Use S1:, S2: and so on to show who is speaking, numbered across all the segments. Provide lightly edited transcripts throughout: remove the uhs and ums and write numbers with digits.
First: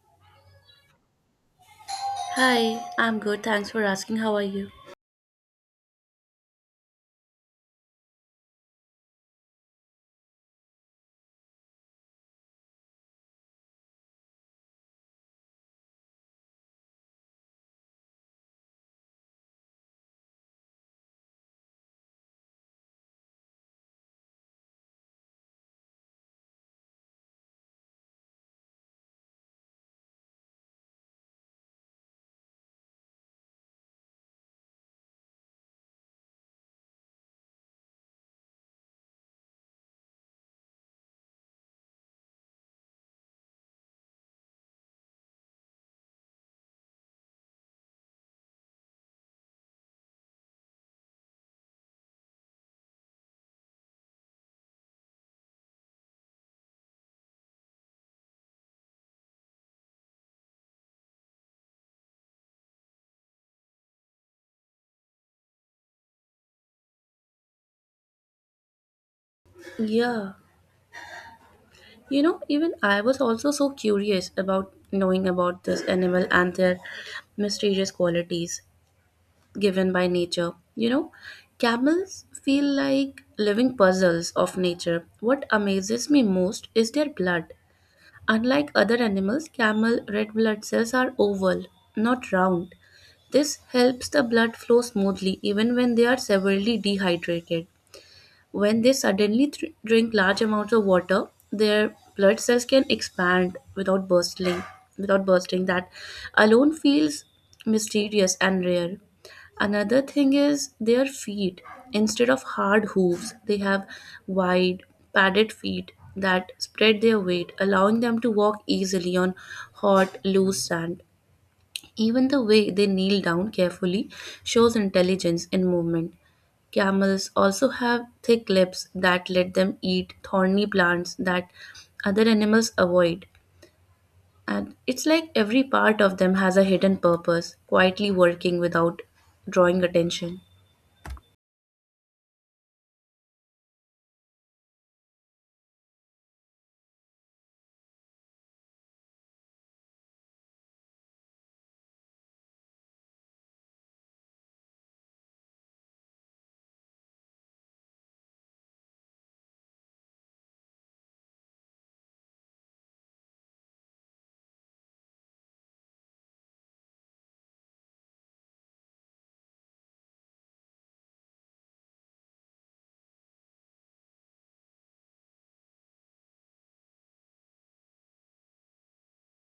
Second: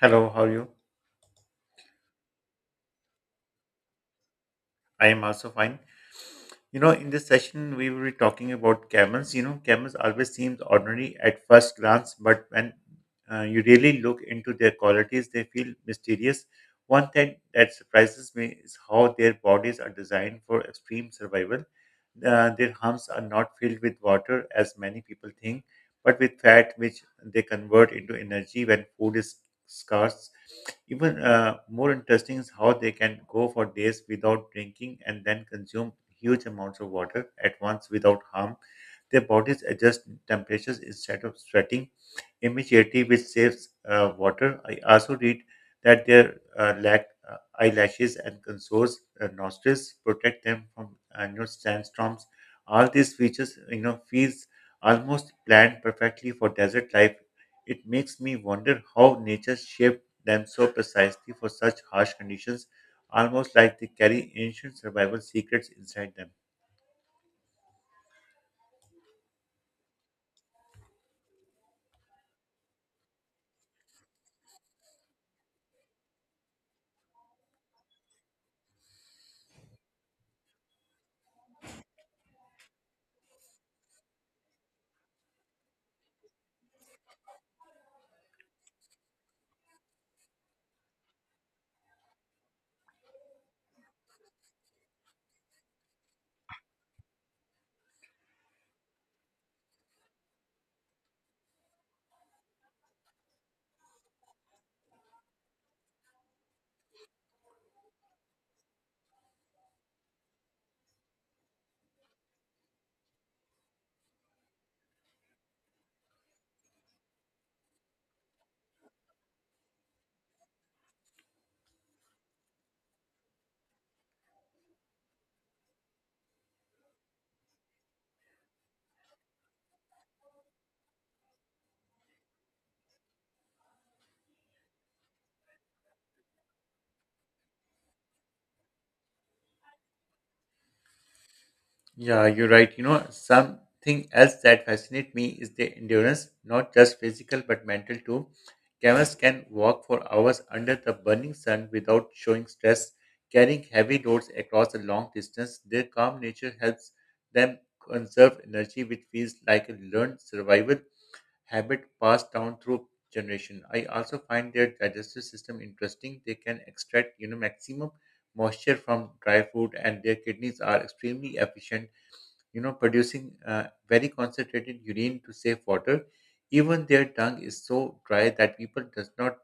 S1: Hello, how are you?
S2: Hi, I'm good. Thanks for asking. How are you?
S1: I am also fine. You know, in this session, we will be talking about camels. You know, camels always seems ordinary at first glance, but when you really look into their qualities, they feel mysterious. One thing that surprises me is how their bodies are designed for extreme survival. Their humps are not filled with water as many people think, but with fat, which they convert into energy when food is scarce. Even more interesting is how they can go for days without drinking and then consume huge amounts of water at once without harm. Their bodies adjust temperatures instead of sweating initiative which saves water. I also read that their lack, eyelashes and consoles nostrils protect them from sandstorms. All these features, feels almost planned perfectly for desert life. It makes me wonder how nature shaped them so precisely for such harsh conditions, almost like they carry ancient survival secrets inside them.
S2: Yeah. You know, even I was also so curious about knowing about this animal and their mysterious qualities given by nature. You know, camels feel like living puzzles of nature. What amazes me most is their blood. Unlike other animals, camel red blood cells are oval, not round. This helps the blood flow smoothly even when they are severely dehydrated. When they suddenly thr drink large amounts of water, their blood cells can expand without bursting. Without bursting, that alone feels mysterious and rare. Another thing is their feet. Instead of hard hooves, they have wide, padded feet that spread their weight, allowing them to walk easily on hot, loose sand. Even the way they kneel down carefully shows intelligence in movement. Camels also have thick lips that let them eat thorny plants that other animals avoid. And it's like every part of them has a hidden purpose, quietly working without drawing attention.
S1: Yeah, you're right. You know, something else that fascinates me is the endurance, not just physical but mental too. Camels can walk for hours under the burning sun without showing stress, carrying heavy loads across a long distance. Their calm nature helps them conserve energy, which feels like a learned survival habit passed down through generation. I also find their digestive system interesting. They can extract, maximum moisture from dry food, and their kidneys are extremely efficient producing very concentrated urine to save water. Even their tongue is so dry that people does not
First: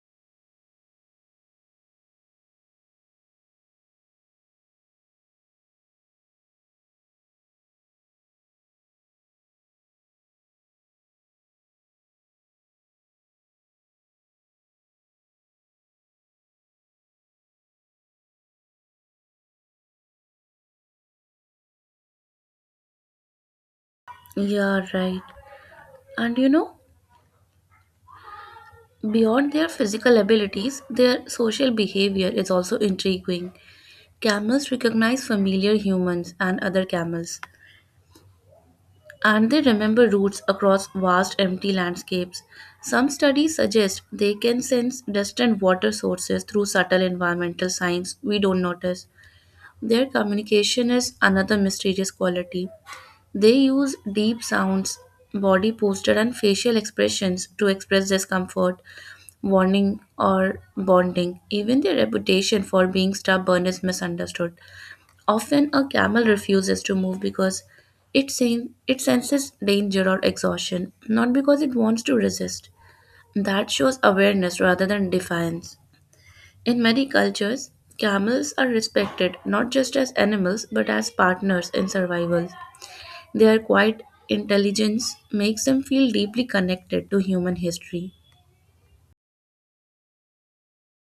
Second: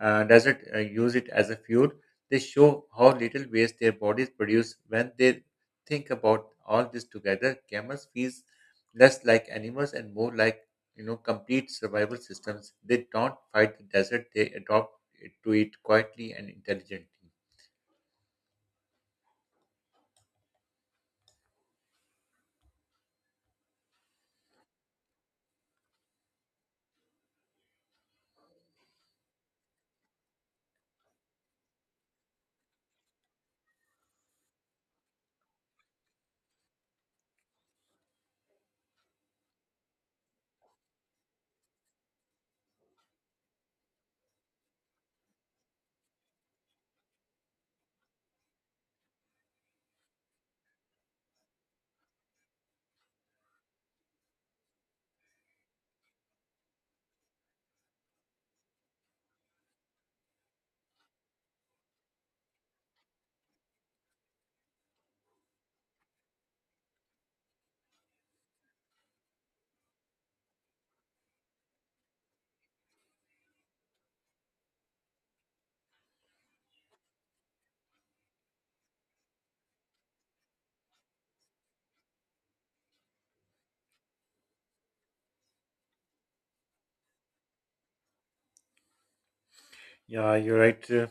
S1: uh, doesn't uh, use it as a fuel. They show how little waste their bodies produce when they think about all this together. Camels feel less like animals and more like complete survival systems. They don't fight the desert; they adopt it to it quietly and intelligently.
S2: Yeah, right. And you know, beyond their physical abilities, their social behavior is also intriguing. Camels recognize familiar humans and other camels, and they remember routes across vast empty landscapes. Some studies suggest they can sense distant water sources through subtle environmental signs we don't notice. Their communication is another mysterious quality. They use deep sounds, body posture, and facial expressions to express discomfort, warning, or bonding. Even their reputation for being stubborn is misunderstood. Often a camel refuses to move because it senses danger or exhaustion, not because it wants to resist. That shows awareness rather than defiance. In many cultures, camels are respected not just as animals but as partners in survival. Their quiet intelligence makes them feel deeply connected to human history.
S1: Yeah, you're right.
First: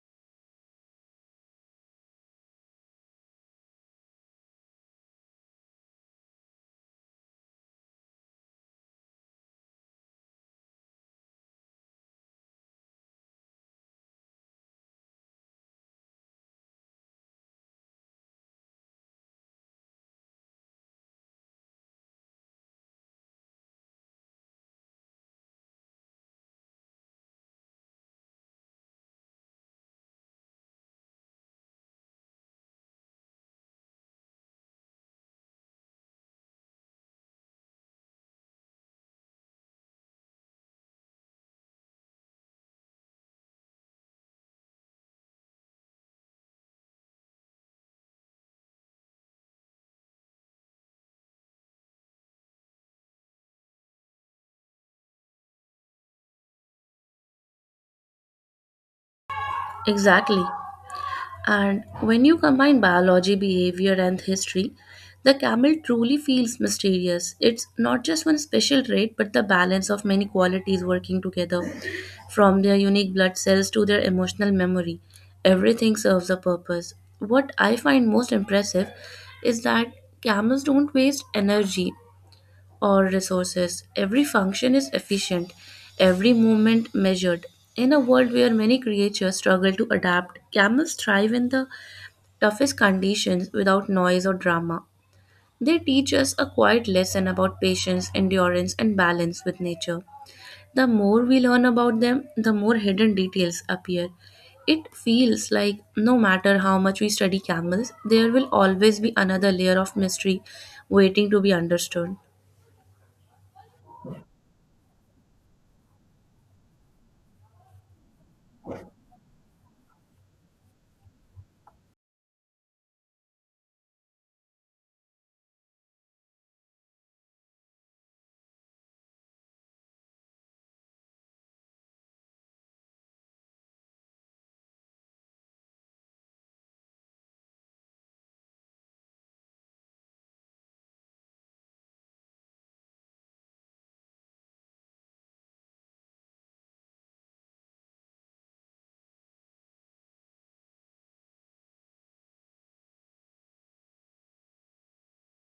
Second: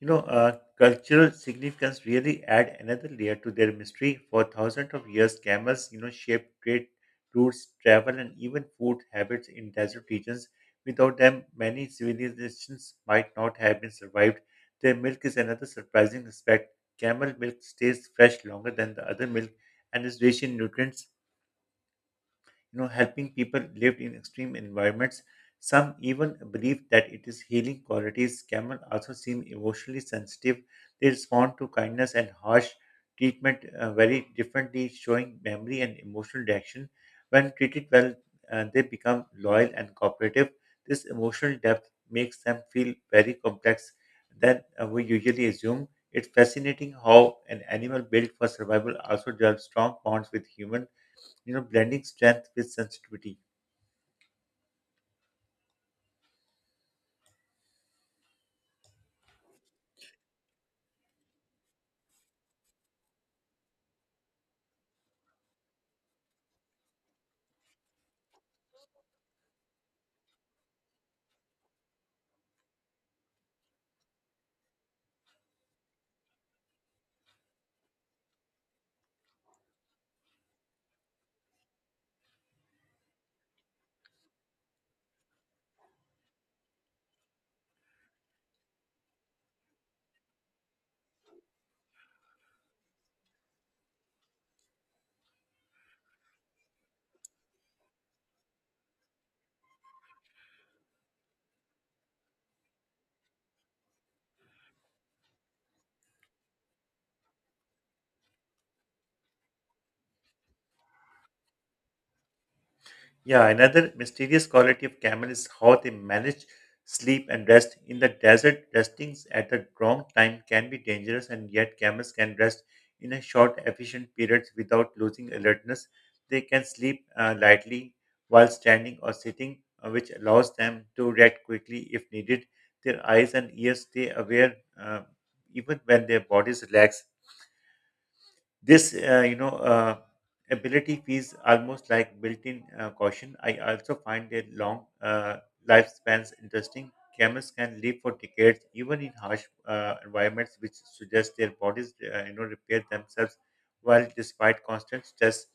S1: You know, cultural significance really add another layer to their mystery. For thousands of years, camels, shaped trade routes, travel, and even food habits in desert regions. Without them, many civilizations might not have been survived. Their milk is another surprising aspect. Camel milk stays fresh longer than the other milk and is rich in nutrients helping people lived in extreme environments. Some even believe that it is healing qualities. Camel also seem emotionally sensitive. They respond to kindness and harsh treatment very differently, showing memory and emotional reaction. When treated well, they become loyal and cooperative. This emotional depth makes them feel very complex than we usually assume. It's fascinating how an animal built for survival also develops strong bonds with humans blending strength with sensitivity.
S2: Exactly. And when you combine biology, behavior, and history, the camel truly feels mysterious. It's not just one special trait, but the balance of many qualities working together, from their unique blood cells to their emotional memory. Everything serves a purpose. What I find most impressive is that camels don't waste energy or resources. Every function is efficient, every movement measured. In a world where many creatures struggle to adapt, camels thrive in the toughest conditions without noise or drama. They teach us a quiet lesson about patience, endurance, and balance with nature. The more we learn about them, the more hidden details appear. It feels like no matter how much we study camels, there will always be another layer of mystery waiting to be understood.
S1: Yeah, another mysterious quality of camel is how they manage sleep and rest. In the desert, restings at the wrong time can be dangerous, and yet camels can rest in a short, efficient period without losing alertness. They can sleep lightly while standing or sitting, which allows them to react quickly if needed. Their eyes and ears stay aware uh, even when their bodies relax. This ability feels almost like built-in caution. I also find their long lifespans interesting. Camels can live for decades even in harsh environments, which suggests their bodies repair themselves while despite constant stress.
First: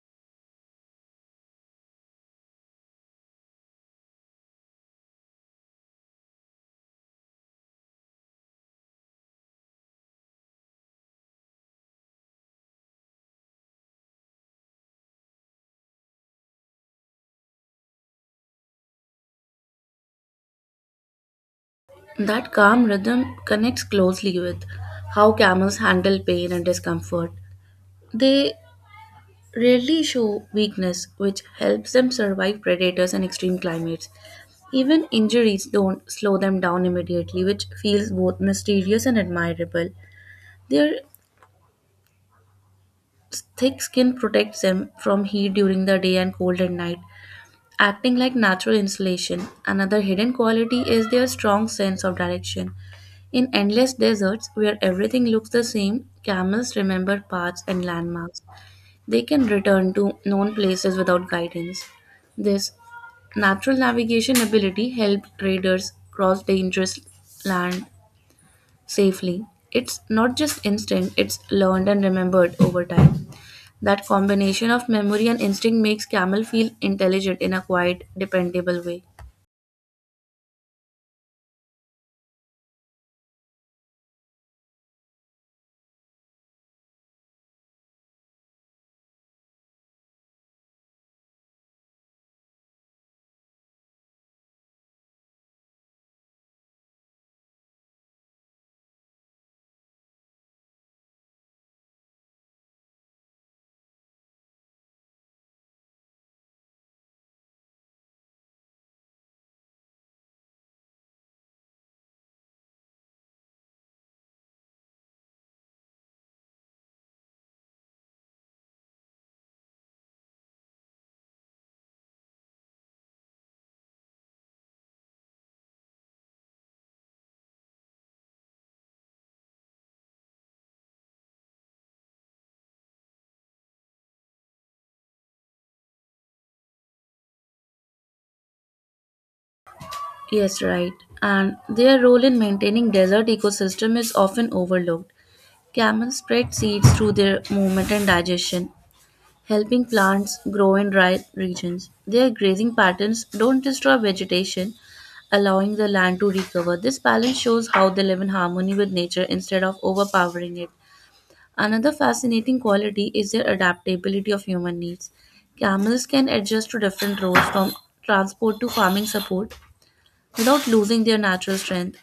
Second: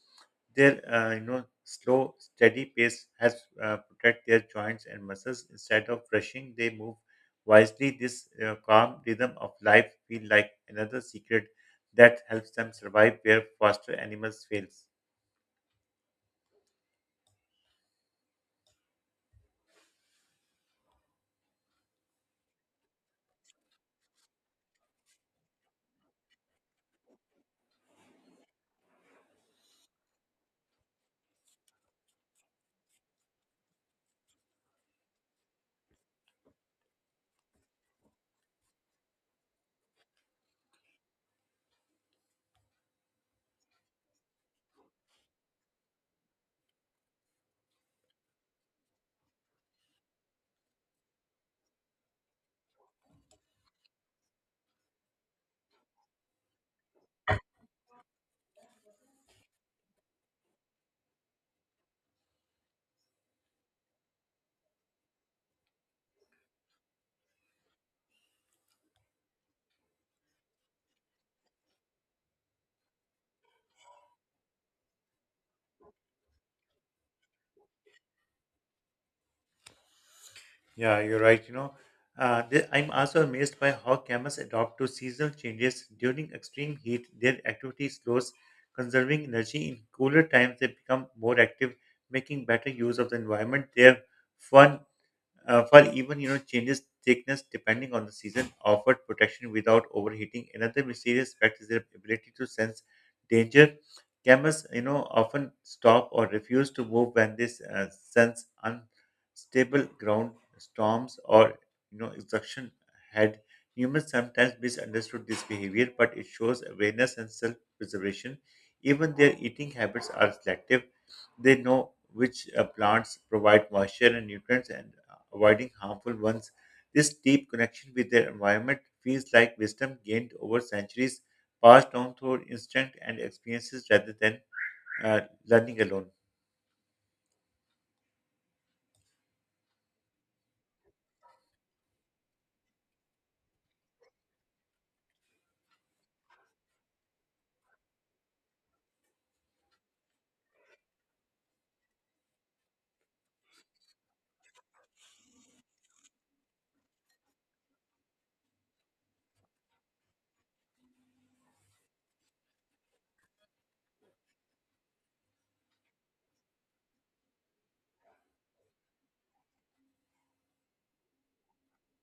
S1: Their slow steady pace has protect their joints and muscles. Instead of rushing, they move wisely. This calm rhythm of life feel like another secret that helps them survive where foster animals fails.
S2: That calm rhythm connects closely with how camels handle pain and discomfort. They rarely show weakness, which helps them survive predators and extreme climates. Even injuries don't slow them down immediately, which feels both mysterious and admirable. Their thick skin protects them from heat during the day and cold at night, acting like natural insulation. Another hidden quality is their strong sense of direction. In endless deserts where everything looks the same, camels remember paths and landmarks. They can return to known places without guidance. This natural navigation ability helped traders cross dangerous land safely. It's not just instinct, it's learned and remembered over time. That combination of memory and instinct makes camel feel intelligent in a quiet, dependable way.
S1: Yeah, you're right. You know, I'm also amazed by how camels adapt to seasonal changes during extreme heat. Their activity slows, conserving energy in cooler times. They become more active, making better use of the environment. Their fur, while even changes thickness depending on the season, offered protection without overheating. Another mysterious fact is their ability to sense danger. Camels, often stop or refuse to move when they uh, sense unstable ground, storms, or exhaustion ahead. Humans sometimes misunderstood this behavior, but it shows awareness and self-preservation. Even their eating habits are selective. They know which plants provide moisture and nutrients and avoiding harmful ones. This deep connection with their environment feels like wisdom gained over centuries, passed down through instinct and experiences rather than uh, learning alone.
S2: Yes, right. And their role in maintaining desert ecosystem is often overlooked. Camels spread seeds through their movement and digestion, helping plants grow in dry regions. Their grazing patterns don't destroy vegetation, allowing the land to recover. This balance shows how they live in harmony with nature instead of overpowering it. Another fascinating quality is their adaptability of human needs. Camels can adjust to different roles from transport to farming support, without losing their natural strength.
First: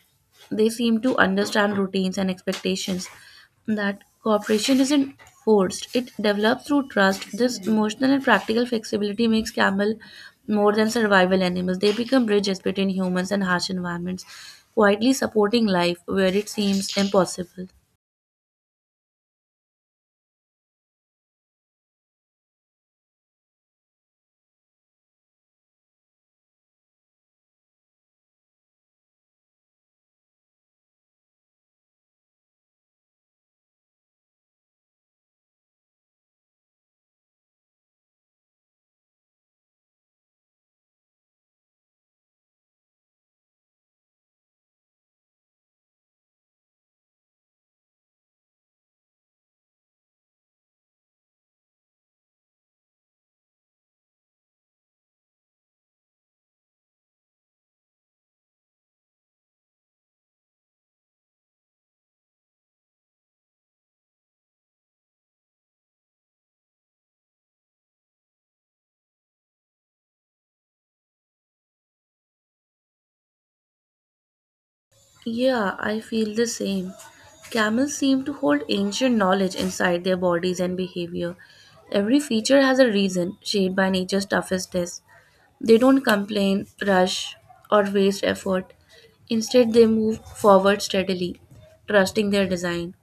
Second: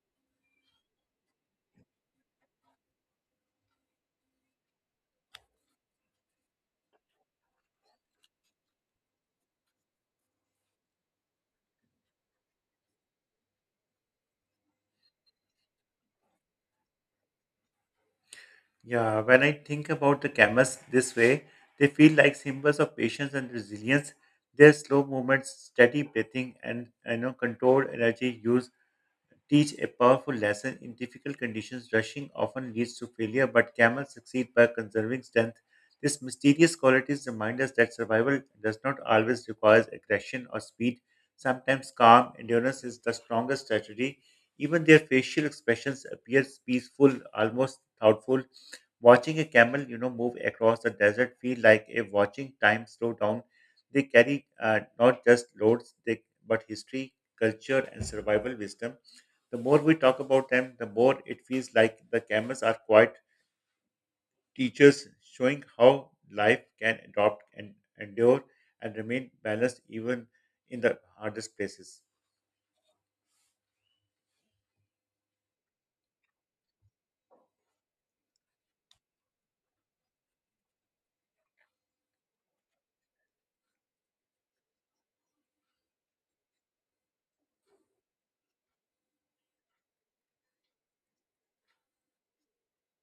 S2: They seem to understand routines and expectations. That cooperation isn't forced, it develops through trust. This emotional and practical flexibility makes camel more than survival animals. They become bridges between humans and harsh environments, quietly supporting life where it seems impossible.
S1: Yeah, when I think about the camas this way, they feel like symbols of patience and resilience. Their slow movements, steady breathing, and controlled energy use teach a powerful lesson. In difficult conditions, rushing often leads to failure, but camels succeed by conserving strength. These mysterious qualities remind us that survival does not always require aggression or speed. Sometimes calm endurance is the strongest strategy. Even their facial expressions appear peaceful, almost thoughtful. Watching a camel, move across the desert feel like a watching time slow down. They carry not just loads, but history, culture, and survival wisdom. The more we talk about them, the more it feels like the cameras are quite teachers, showing how life can adopt and endure and remain balanced even in the hardest places.
S2: Yeah, I feel the same. Camels seem to hold ancient knowledge inside their bodies and behavior. Every feature has a reason, shaped by nature's toughest test. They don't complain, rush, or waste effort. Instead, they move forward steadily, trusting their design.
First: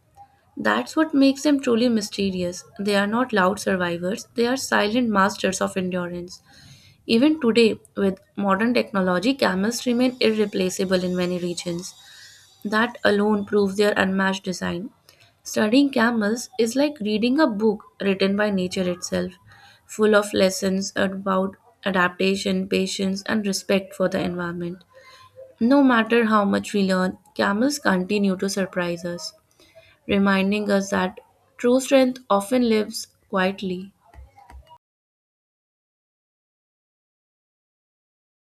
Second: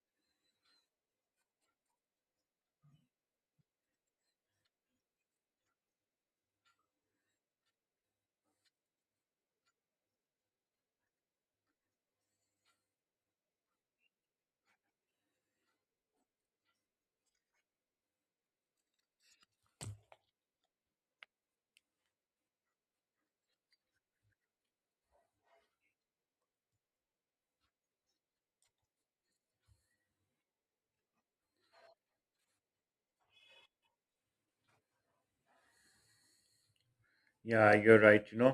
S2: That's what makes them truly mysterious. They are not loud survivors, they are silent masters of endurance. Even today, with modern technology, camels remain irreplaceable in many regions. That alone proves their unmatched design. Studying camels is like reading a book written by nature itself, full of lessons about adaptation, patience, and respect for the environment. No matter how much we learn, camels continue to surprise us, reminding us that true strength often lives quietly.
S1: Yeah, you're right. You know,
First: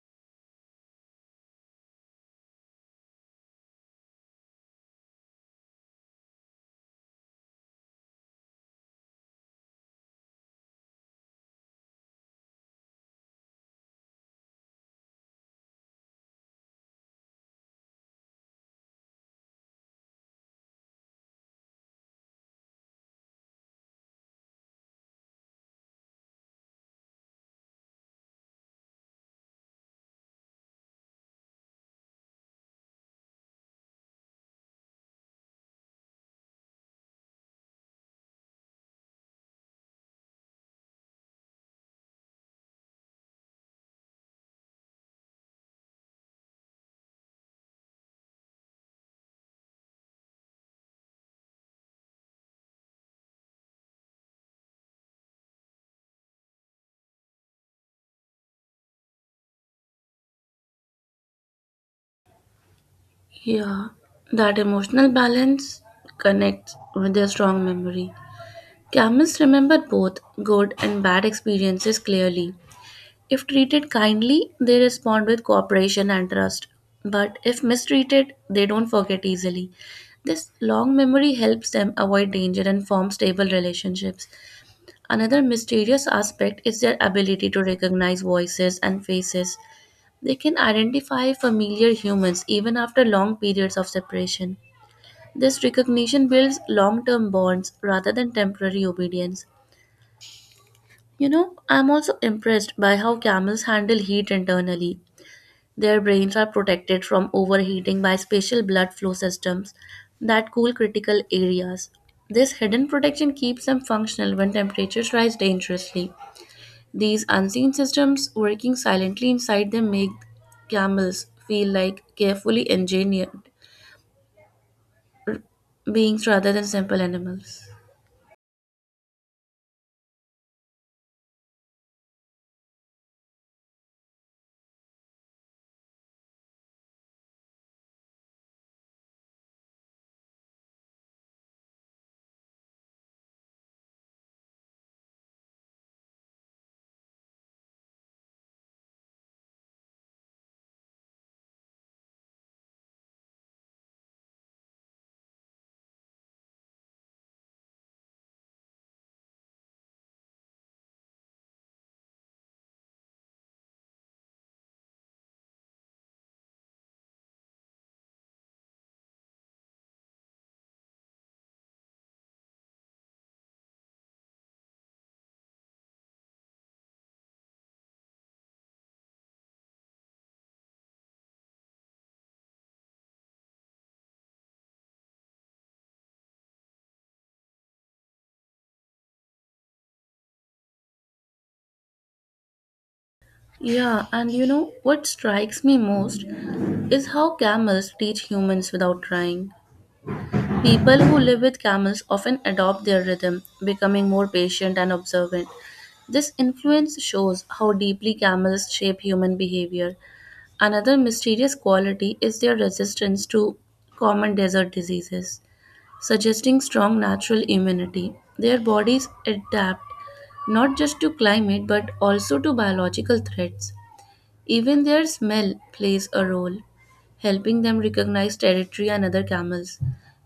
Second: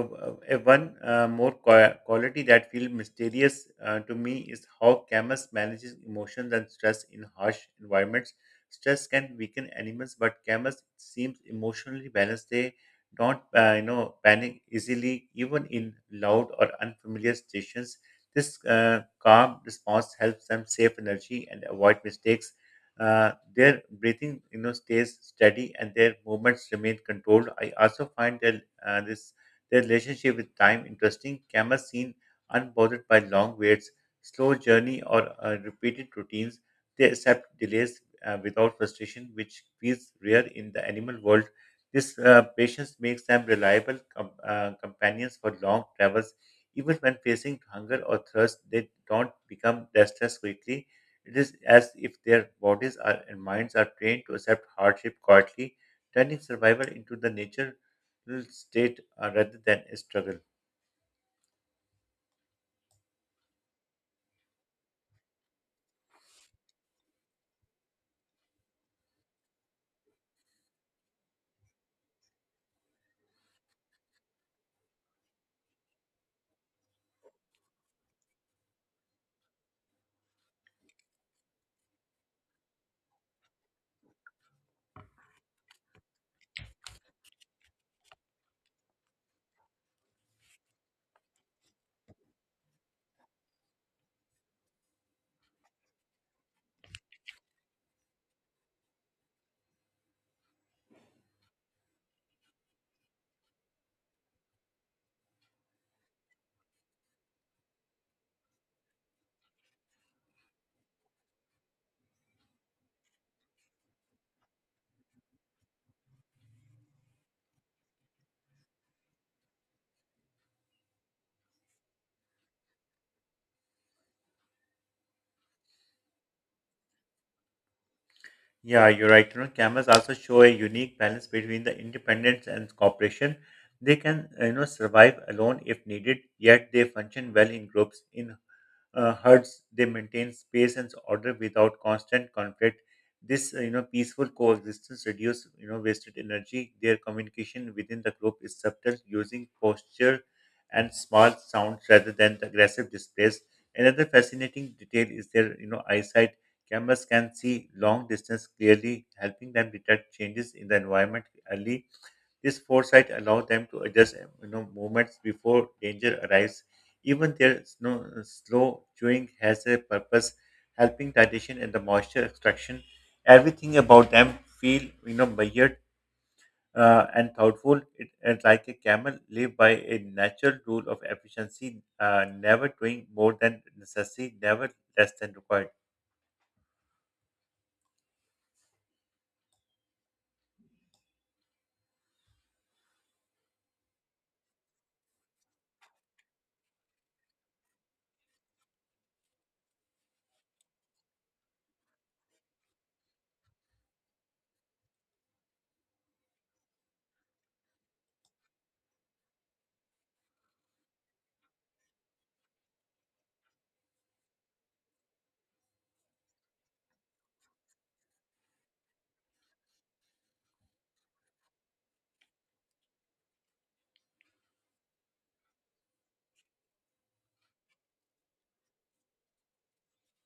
S1: Uh, one more quality that feels mysterious to me is how camus manages emotions and stress in harsh environments. Stress can weaken animals, but camus seems emotionally balanced. They don't panic easily, even in loud or unfamiliar stations. This uh, calm response helps them save energy and avoid mistakes. Their breathing, stays steady and their movements remain controlled. I also find their relationship with time interesting. Camels seem unbothered by long waits, slow journey, or repeated routines. They accept delays without frustration, which feels rare in the animal world. This patience makes them reliable companions for long travels. Even when facing hunger or thirst, they don't become restless quickly. It is as if their bodies are, and minds are trained to accept hardship quietly, turning survival into the natural state rather than a struggle.
S2: Yeah, that emotional balance connects with their strong memory. Camels remember both good and bad experiences clearly. If treated kindly, they respond with cooperation and trust. But if mistreated, they don't forget easily. This long memory helps them avoid danger and form stable relationships. Another mysterious aspect is their ability to recognize voices and faces. They can identify familiar humans even after long periods of separation. This recognition builds long term bonds rather than temporary obedience. You know, I'm also impressed by how camels handle heat internally. Their brains are protected from overheating by special blood flow systems that cool critical areas. This hidden protection keeps them functional when temperatures rise dangerously. These unseen systems working silently inside them make camels feel like carefully engineered beings rather than simple animals.
S1: Yeah, you're right. You know, cameras also show a unique balance between the independence and cooperation. They can survive alone if needed, yet they function well in groups. In herds, they maintain space and order without constant conflict. This peaceful coexistence reduces wasted energy. Their communication within the group is subtle, using posture and small sounds rather than the aggressive displays. Another fascinating detail is their eyesight. Cameras can see long distance clearly, helping them detect changes in the environment early. This foresight allows them to adjust movements before danger arrives. Even their slow chewing has a purpose, helping digestion and the moisture extraction. Everything about them feel measured and thoughtful. And like a camel, live by a natural rule of efficiency, never doing more than necessary, never less than required.
S2: Yeah, and you know what strikes me most is how camels teach humans without trying. People who live with camels often adopt their rhythm, becoming more patient and observant. This influence shows how deeply camels shape human behavior. Another mysterious quality is their resistance to common desert diseases, suggesting strong natural immunity. Their bodies adapt not just to climate but also to biological threats. Even their smell plays a role, helping them recognize territory and other camels.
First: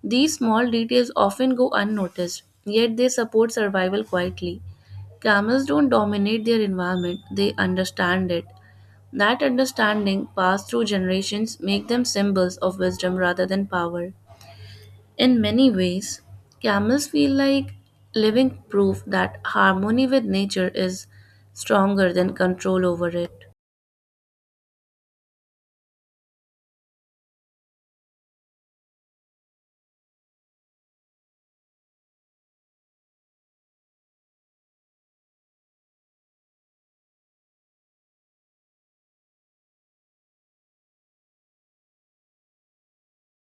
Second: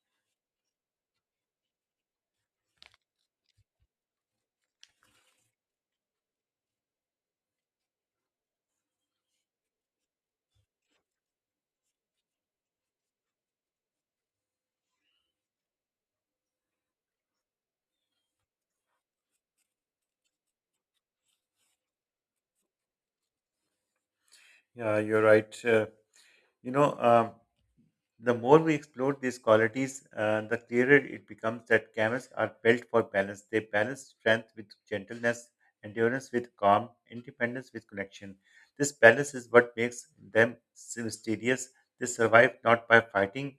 S2: These small details often go unnoticed, yet they support survival quietly. Camels don't dominate their environment, they understand it. That understanding, passed through generations, make them symbols of wisdom rather than power. In many ways, camels feel like living proof that harmony with nature is stronger than control over it.
S1: Yeah, you're right. You know, the more we explore these qualities, the clearer it becomes that camels are built for balance. They balance strength with gentleness, endurance with calm, independence with connection. This balance is what makes them mysterious. They survive not by fighting,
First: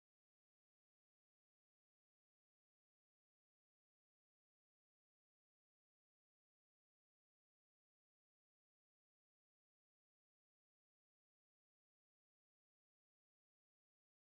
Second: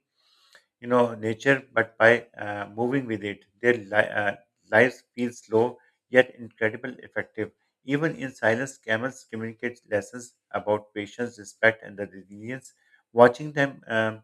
S1: nature, but by moving with it. Their lives feel slow yet incredible effective. Even in silence, camels communicate lessons about patience, respect, and the resilience. Watching them, um,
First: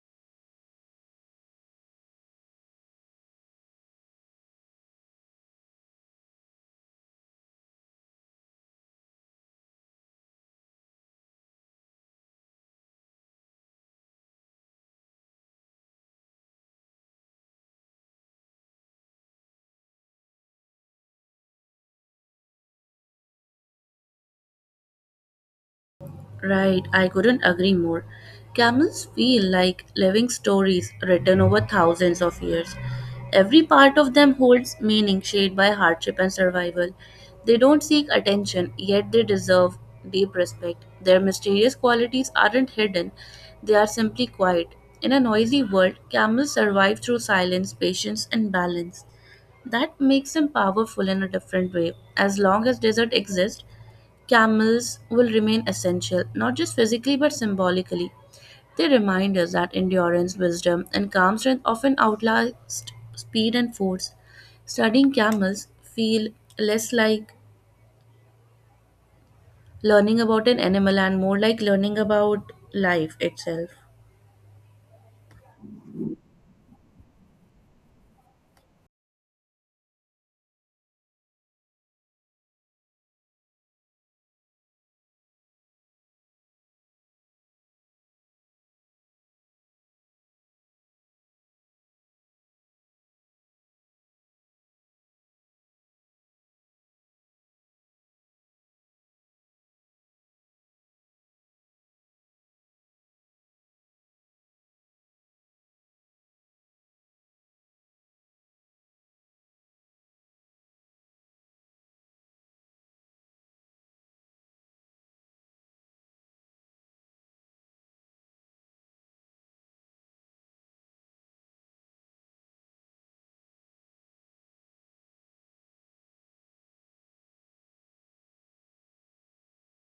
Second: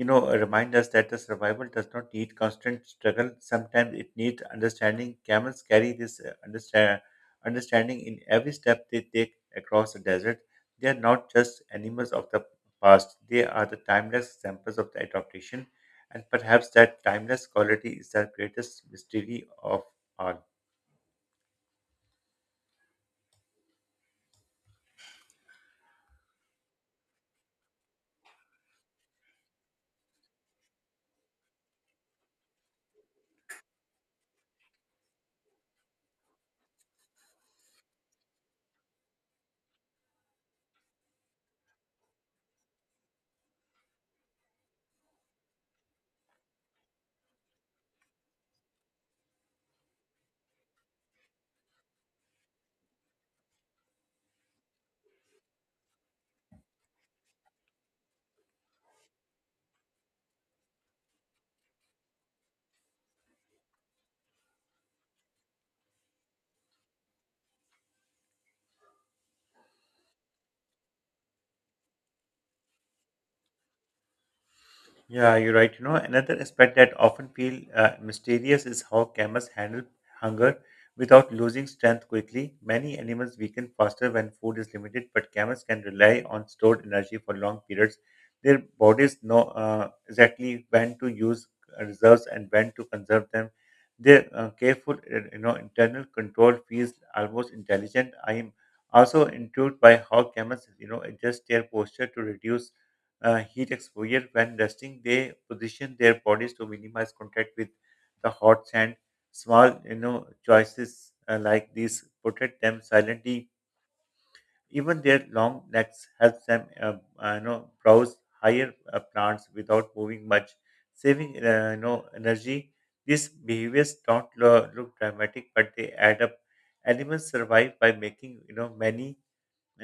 S1: remind us that the survival does not need constant struggle. Sometimes it needs understanding. Camels carry this understanding in every step they take across the desert. They are not just animals of the past, they are the timeless examples of the adaptation. And perhaps that timeless quality is the greatest mystery of all.
S2: Right, I couldn't agree more. Camels feel like living stories written over thousands of years. Every part of them holds meaning shaped by hardship and survival. They don't seek attention, yet they deserve deep respect. Their mysterious qualities aren't hidden, they are simply quiet. In a noisy world, camels survive through silence, patience, and balance. That makes them powerful in a different way. As long as desert exists, camels will remain essential, not just physically but symbolically. They remind us that endurance, wisdom, and calm strength often outlast speed and force. Studying camels feel less like learning about an animal and more like learning about life itself.
S1: Yeah, you're right. You know, another aspect that often feel mysterious is how camels handle hunger without losing strength quickly. Many animals weaken faster when food is limited, but camels can rely on stored energy for long periods. Their bodies know exactly when to use reserves and when to conserve them. Their careful, internal control feels almost intelligent. I am also intrigued by how camels, adjust their posture to reduce heat exposure. When resting, they position their bodies to minimize contact with the hot sand. Small choices like these protect them silently. Even their long necks helps them, browse higher plants without moving much, saving, energy. These behaviors don't look dramatic, but they add up. Animals survive by making, many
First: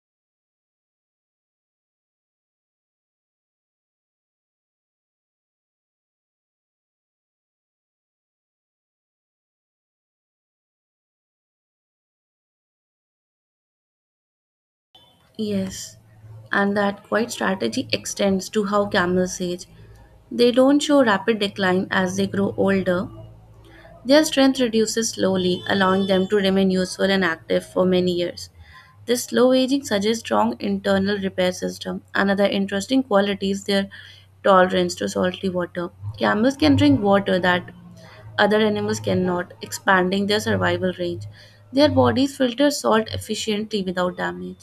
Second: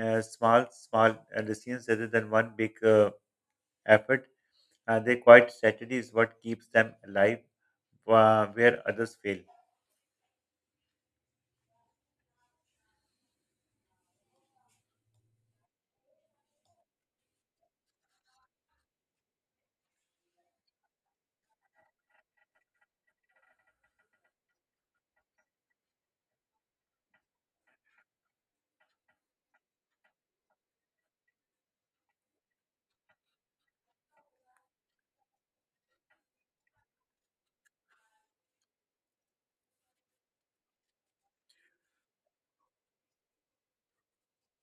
S1: small, decisions rather than one big effort. Their quiet strategy is what keeps them alive where others fail.
S2: Yes, and that quiet strategy extends to how camels age. They don't show rapid decline as they grow older. Their strength reduces slowly, allowing them to remain useful and active for many years. This slow aging suggests strong internal repair system. Another interesting quality is their tolerance to salty water. Camels can drink water that other animals cannot, expanding their survival range. Their bodies filter salt efficiently without damage.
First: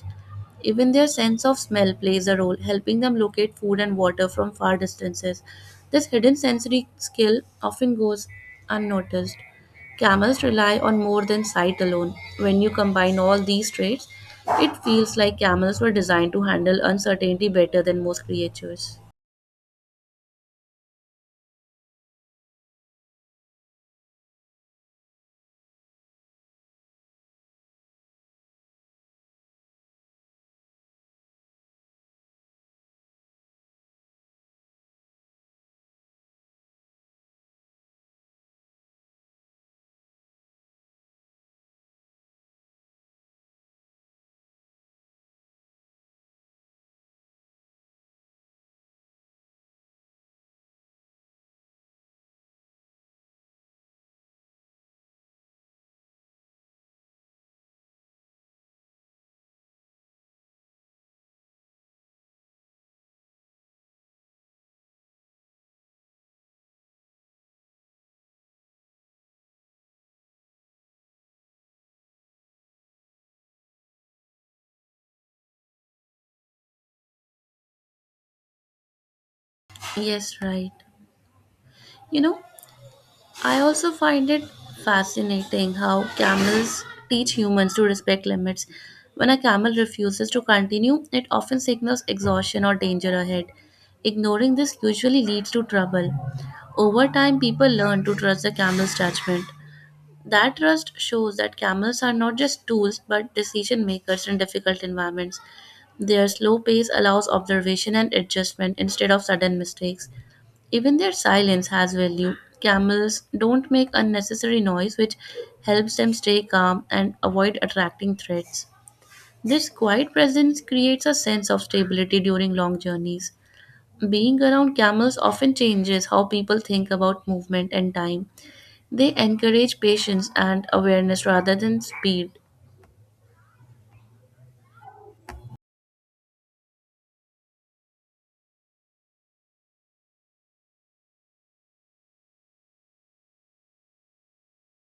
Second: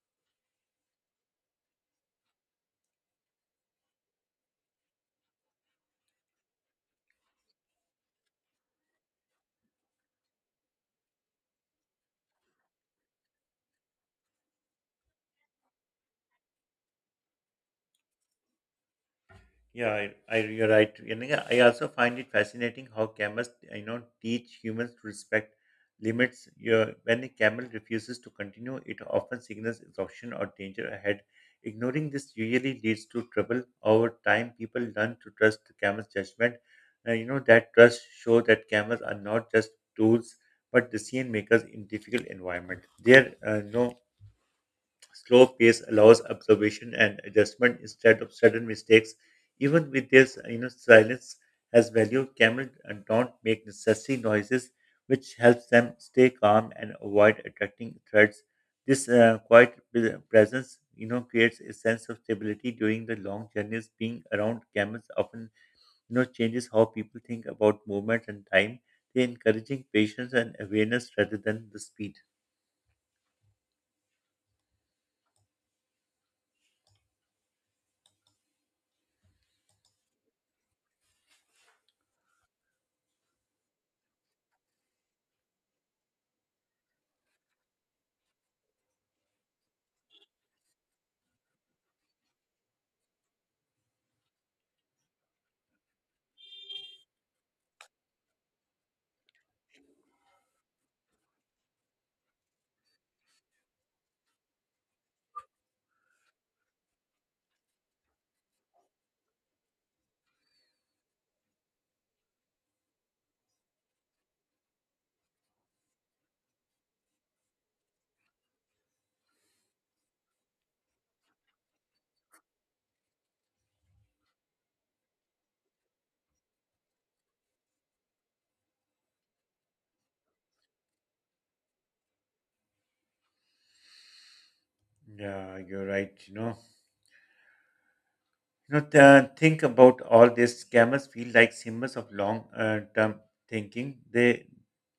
S2: Even their sense of smell plays a role, helping them locate food and water from far distances. This hidden sensory skill often goes unnoticed. Camels rely on more than sight alone. When you combine all these traits, it feels like camels were designed to handle uncertainty better than most creatures.
S1: Yeah, you're right. And I also find it fascinating how camels, teach humans to respect limits. You when a camel refuses to continue, it often signals exhaustion or danger ahead. Ignoring this usually leads to trouble. Over time, people learn to trust the camel's judgment. That trust shows that camels are not just tools, but decision makers in difficult environment. Their no Slow pace allows observation and adjustment instead of sudden mistakes. Even with this, silence has value. Camels don't make necessary noises, which helps them stay calm and avoid attracting threats. This quiet presence, creates a sense of stability during the long journeys. Being around camels often, changes how people think about movement and time. They encouraging patience and awareness rather than the speed.
S2: Yes, right. You know, I also find it fascinating how camels teach humans to respect limits. When a camel refuses to continue, it often signals exhaustion or danger ahead. Ignoring this usually leads to trouble. Over time, people learn to trust the camel's judgment. That trust shows that camels are not just tools but decision makers in difficult environments. Their slow pace allows observation and adjustment instead of sudden mistakes. Even their silence has value. Camels don't make unnecessary noise, which helps them stay calm and avoid attracting threats. This quiet presence creates a sense of stability during long journeys. Being around camels often changes how people think about movement and time. They encourage patience and awareness rather than speed.
S1: Yeah, you're right. Think about all this. Scammers feel like symbols of long-term thinking. They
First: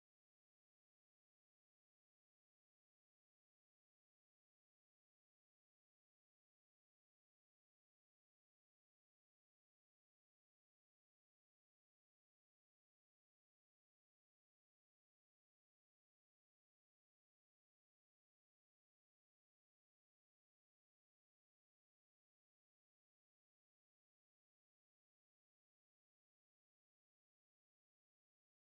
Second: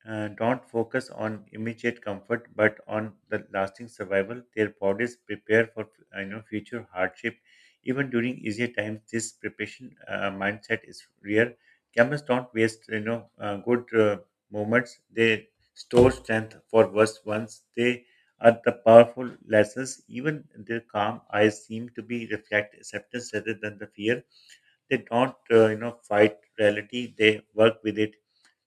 S1: don't focus on immediate comfort, but on the lasting survival. Their bodies prepare for future hardship, even during easier times. This preparation mindset is rare. Scammers don't waste good moments. They store strength for worse ones. They are the powerful lenses. Even their calm eyes seem to be reflect acceptance rather than the fear. They don't, fight reality. They work with it.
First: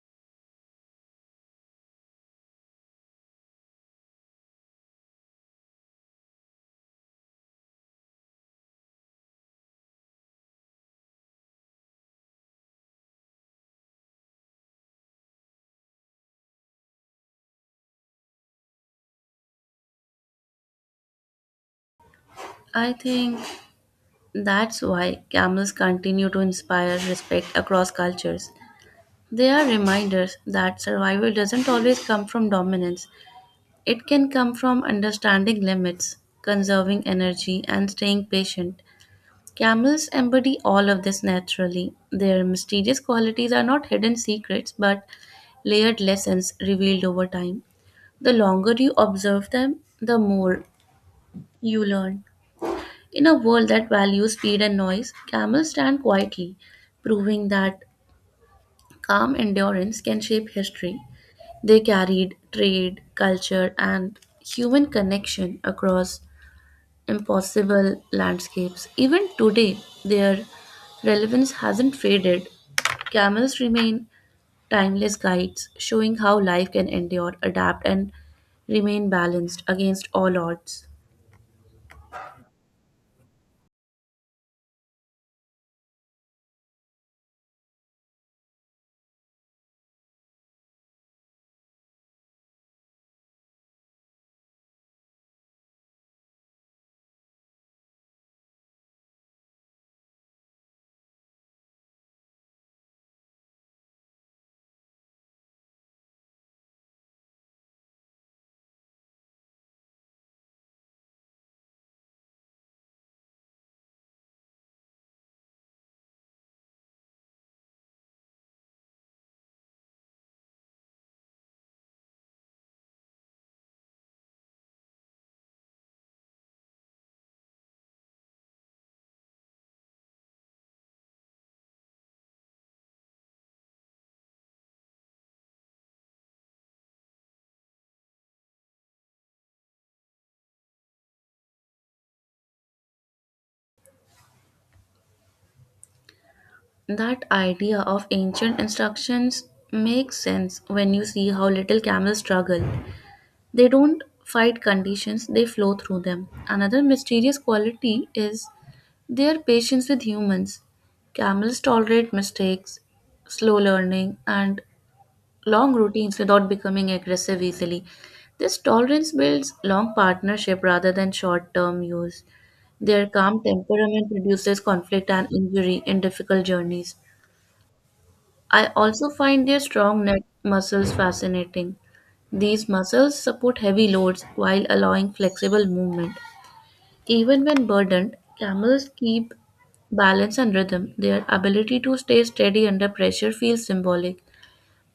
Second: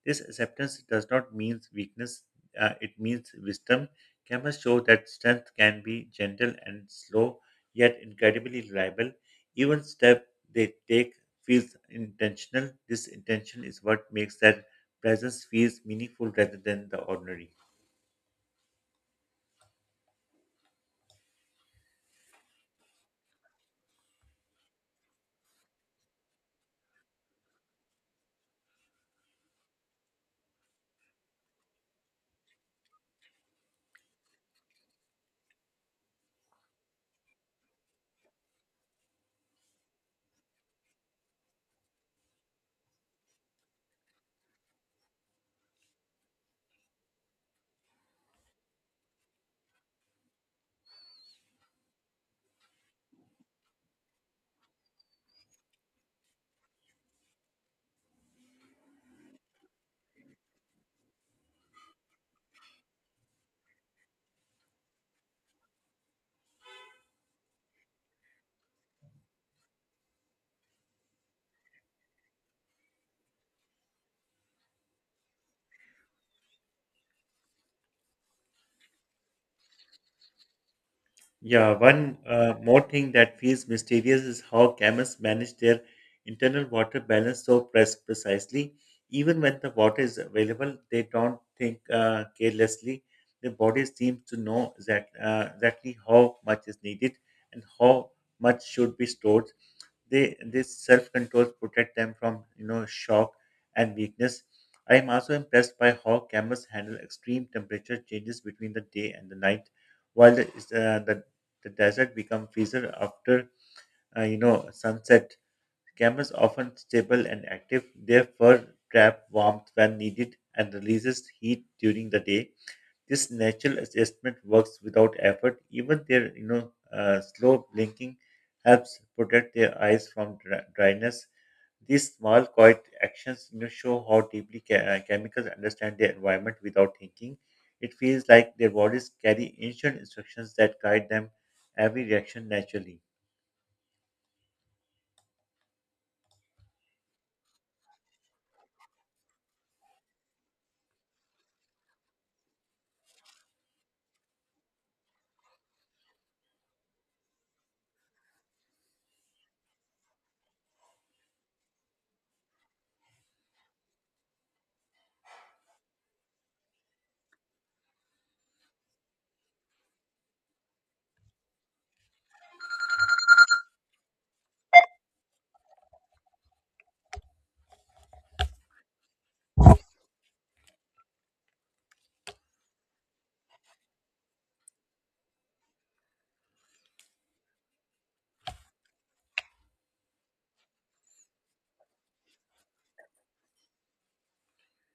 S1: This acceptance does not mean weakness. It means wisdom. Cameras show that strength can be gentle and slow, yet incredibly reliable. Even step they take feels intentional. This intention is what makes that presence feels meaningful rather than the ordinary.
S2: I think that's why camels continue to inspire respect across cultures. They are reminders that survival doesn't always come from dominance. It can come from understanding limits, conserving energy, and staying patient. Camels embody all of this naturally. Their mysterious qualities are not hidden secrets but layered lessons revealed over time. The longer you observe them, the more you learn. In a world that values speed and noise, camels stand quietly, proving that calm endurance can shape history. They carried trade, culture, and human connection across impossible landscapes. Even today, their relevance hasn't faded. Camels remain timeless guides, showing how life can endure, adapt, and remain balanced against all odds.
S1: Yeah, one more thing that feels mysterious is how camels manage their internal water balance so precisely. Even when the water is available, they don't think carelessly. Their body seems to know exactly how much is needed and how much should be stored. They This self control protect them from shock and weakness. I am also impressed by how camels handle extreme temperature changes between the day and the night, while the, is, the desert become fiercer after sunset. Camels often stable and active. Their fur trap warmth when needed and releases heat during the day. This natural adjustment works without effort. Even their slow blinking helps protect their eyes from dryness. These small, quiet actions show how deeply chemicals understand their environment without thinking. It feels like their bodies carry ancient instructions that guide them every reaction naturally.
S2: That idea of ancient instructions makes sense when you see how little camels struggle. They don't fight conditions, they flow through them. Another mysterious quality is their patience with humans. Camels tolerate mistakes, slow learning, and long routines without becoming aggressive easily. This tolerance builds long partnership rather than short term use. Their calm temperament reduces conflict and injury in difficult journeys. I also find their strong neck muscles fascinating. These muscles support heavy loads while allowing flexible movement. Even when burdened, camels keep balance and rhythm. Their ability to stay steady under pressure feels symbolic.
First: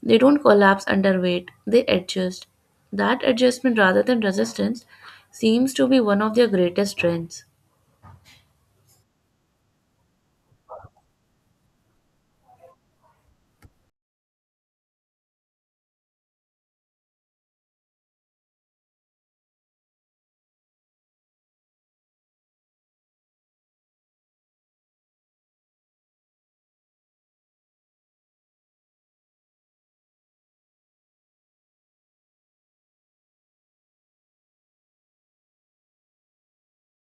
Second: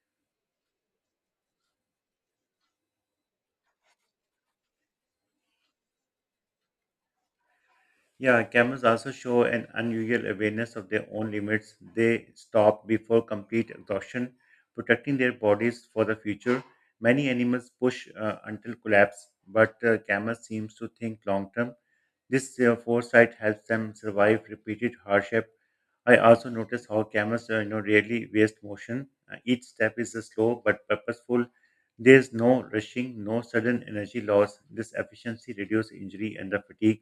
S2: They don't collapse under weight, they adjust. That adjustment rather than resistance seems to be one of their greatest strengths.
S1: Yeah, cameras also show an unusual awareness of their own limits. They stop before complete exhaustion, protecting their bodies for the future. Many animals push until collapse, but cameras seems to think long term. This foresight helps them survive repeated hardship. I also notice how camels, rarely waste motion. Each step is slow but purposeful. There is no rushing, no sudden energy loss. This efficiency reduces injury and the fatigue.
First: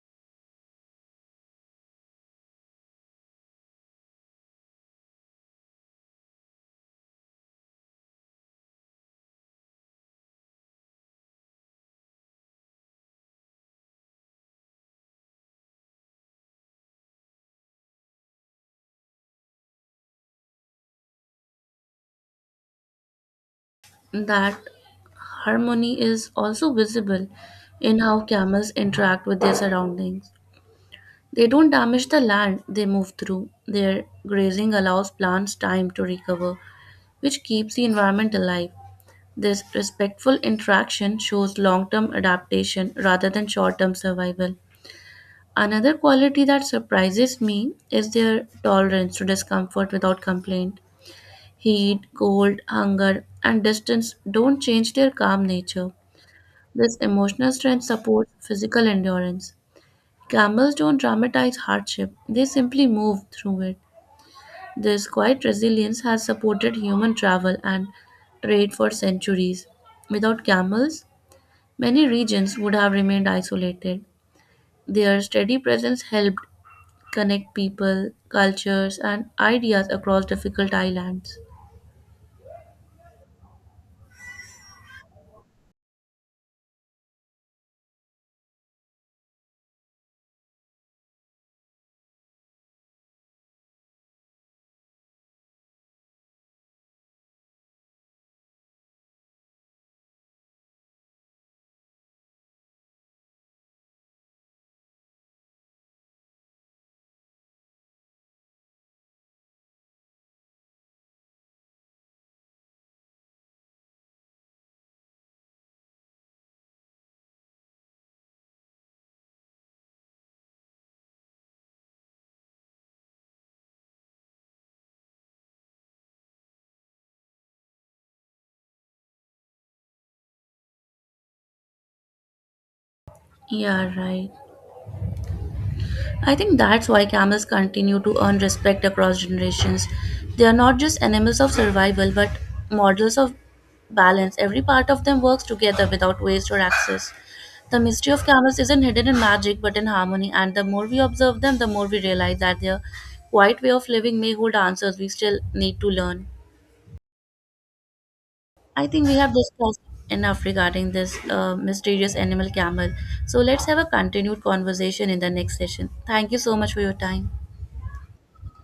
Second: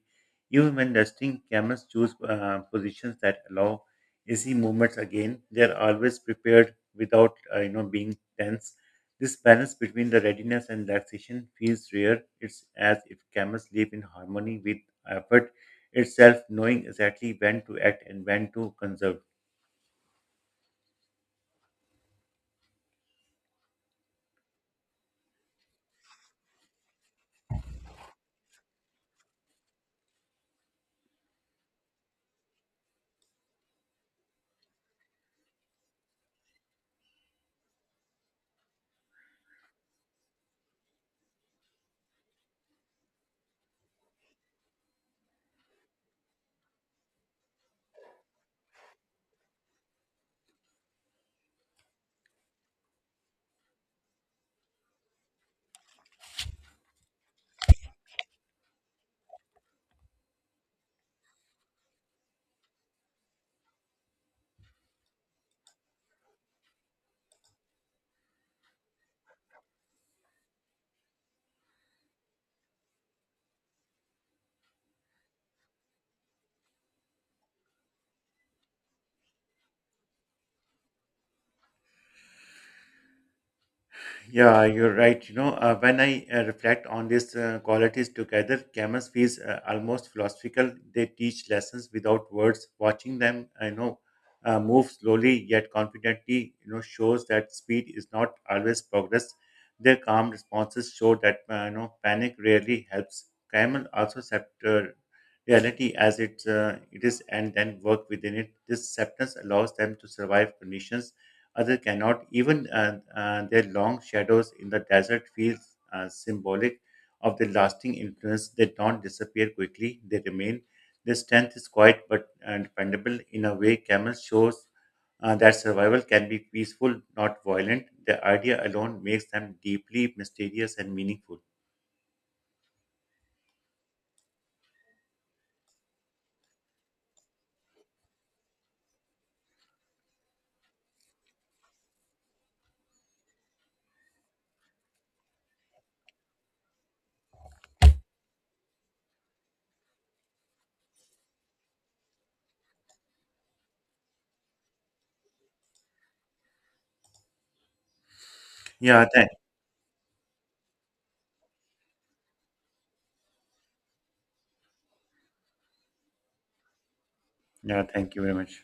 S1: Even when resting, camels choose positions that allow easy movements again. They are always prepared without being tense. This balance between the readiness and relaxation feels rare. It's as if camels live in harmony with effort itself, knowing exactly when to act and when to conserve.
S2: That harmony is also visible in how camels interact with their surroundings. They don't damage the land they move through. Their grazing allows plants time to recover, which keeps the environment alive. This respectful interaction shows long term adaptation rather than short term survival. Another quality that surprises me is their tolerance to discomfort without complaint. Heat, cold, hunger, and distance don't change their calm nature. This emotional strength supports physical endurance. Camels don't dramatize hardship, they simply move through it. This quiet resilience has supported human travel and trade for centuries. Without camels, many regions would have remained isolated. Their steady presence helped connect people, cultures, and ideas across difficult islands.
S1: Yeah, you're right. When I reflect on these qualities together, Camus feels almost philosophical. They teach lessons without words. Watching them, I know, move slowly yet confidently, shows that speed is not always progress. Their calm responses show that, panic rarely helps. Camel also accept reality as it is and then work within it. This acceptance allows them to survive conditions other cannot. Even their long shadows in the desert feel symbolic of the lasting influence. They don't disappear quickly, they remain. Their strength is quiet but dependable. In a way, camel shows that survival can be peaceful, not violent. The idea alone makes them deeply mysterious and meaningful.
S2: Yeah, right. I think that's why camels continue to earn respect across generations. They are not just animals of survival, but models of balance. Every part of them works together without waste or excess. The mystery of camels isn't hidden in magic, but in harmony, and the more we observe them, the more we realize that their quiet way of living may hold answers we still need to learn. I
S1: Yeah,
S2: think we
S1: thank,
S2: have discussed enough regarding this mysterious animal camel. So let's have a continued conversation in the next session. Thank you so much for your time.
S1: yeah, thank you very much.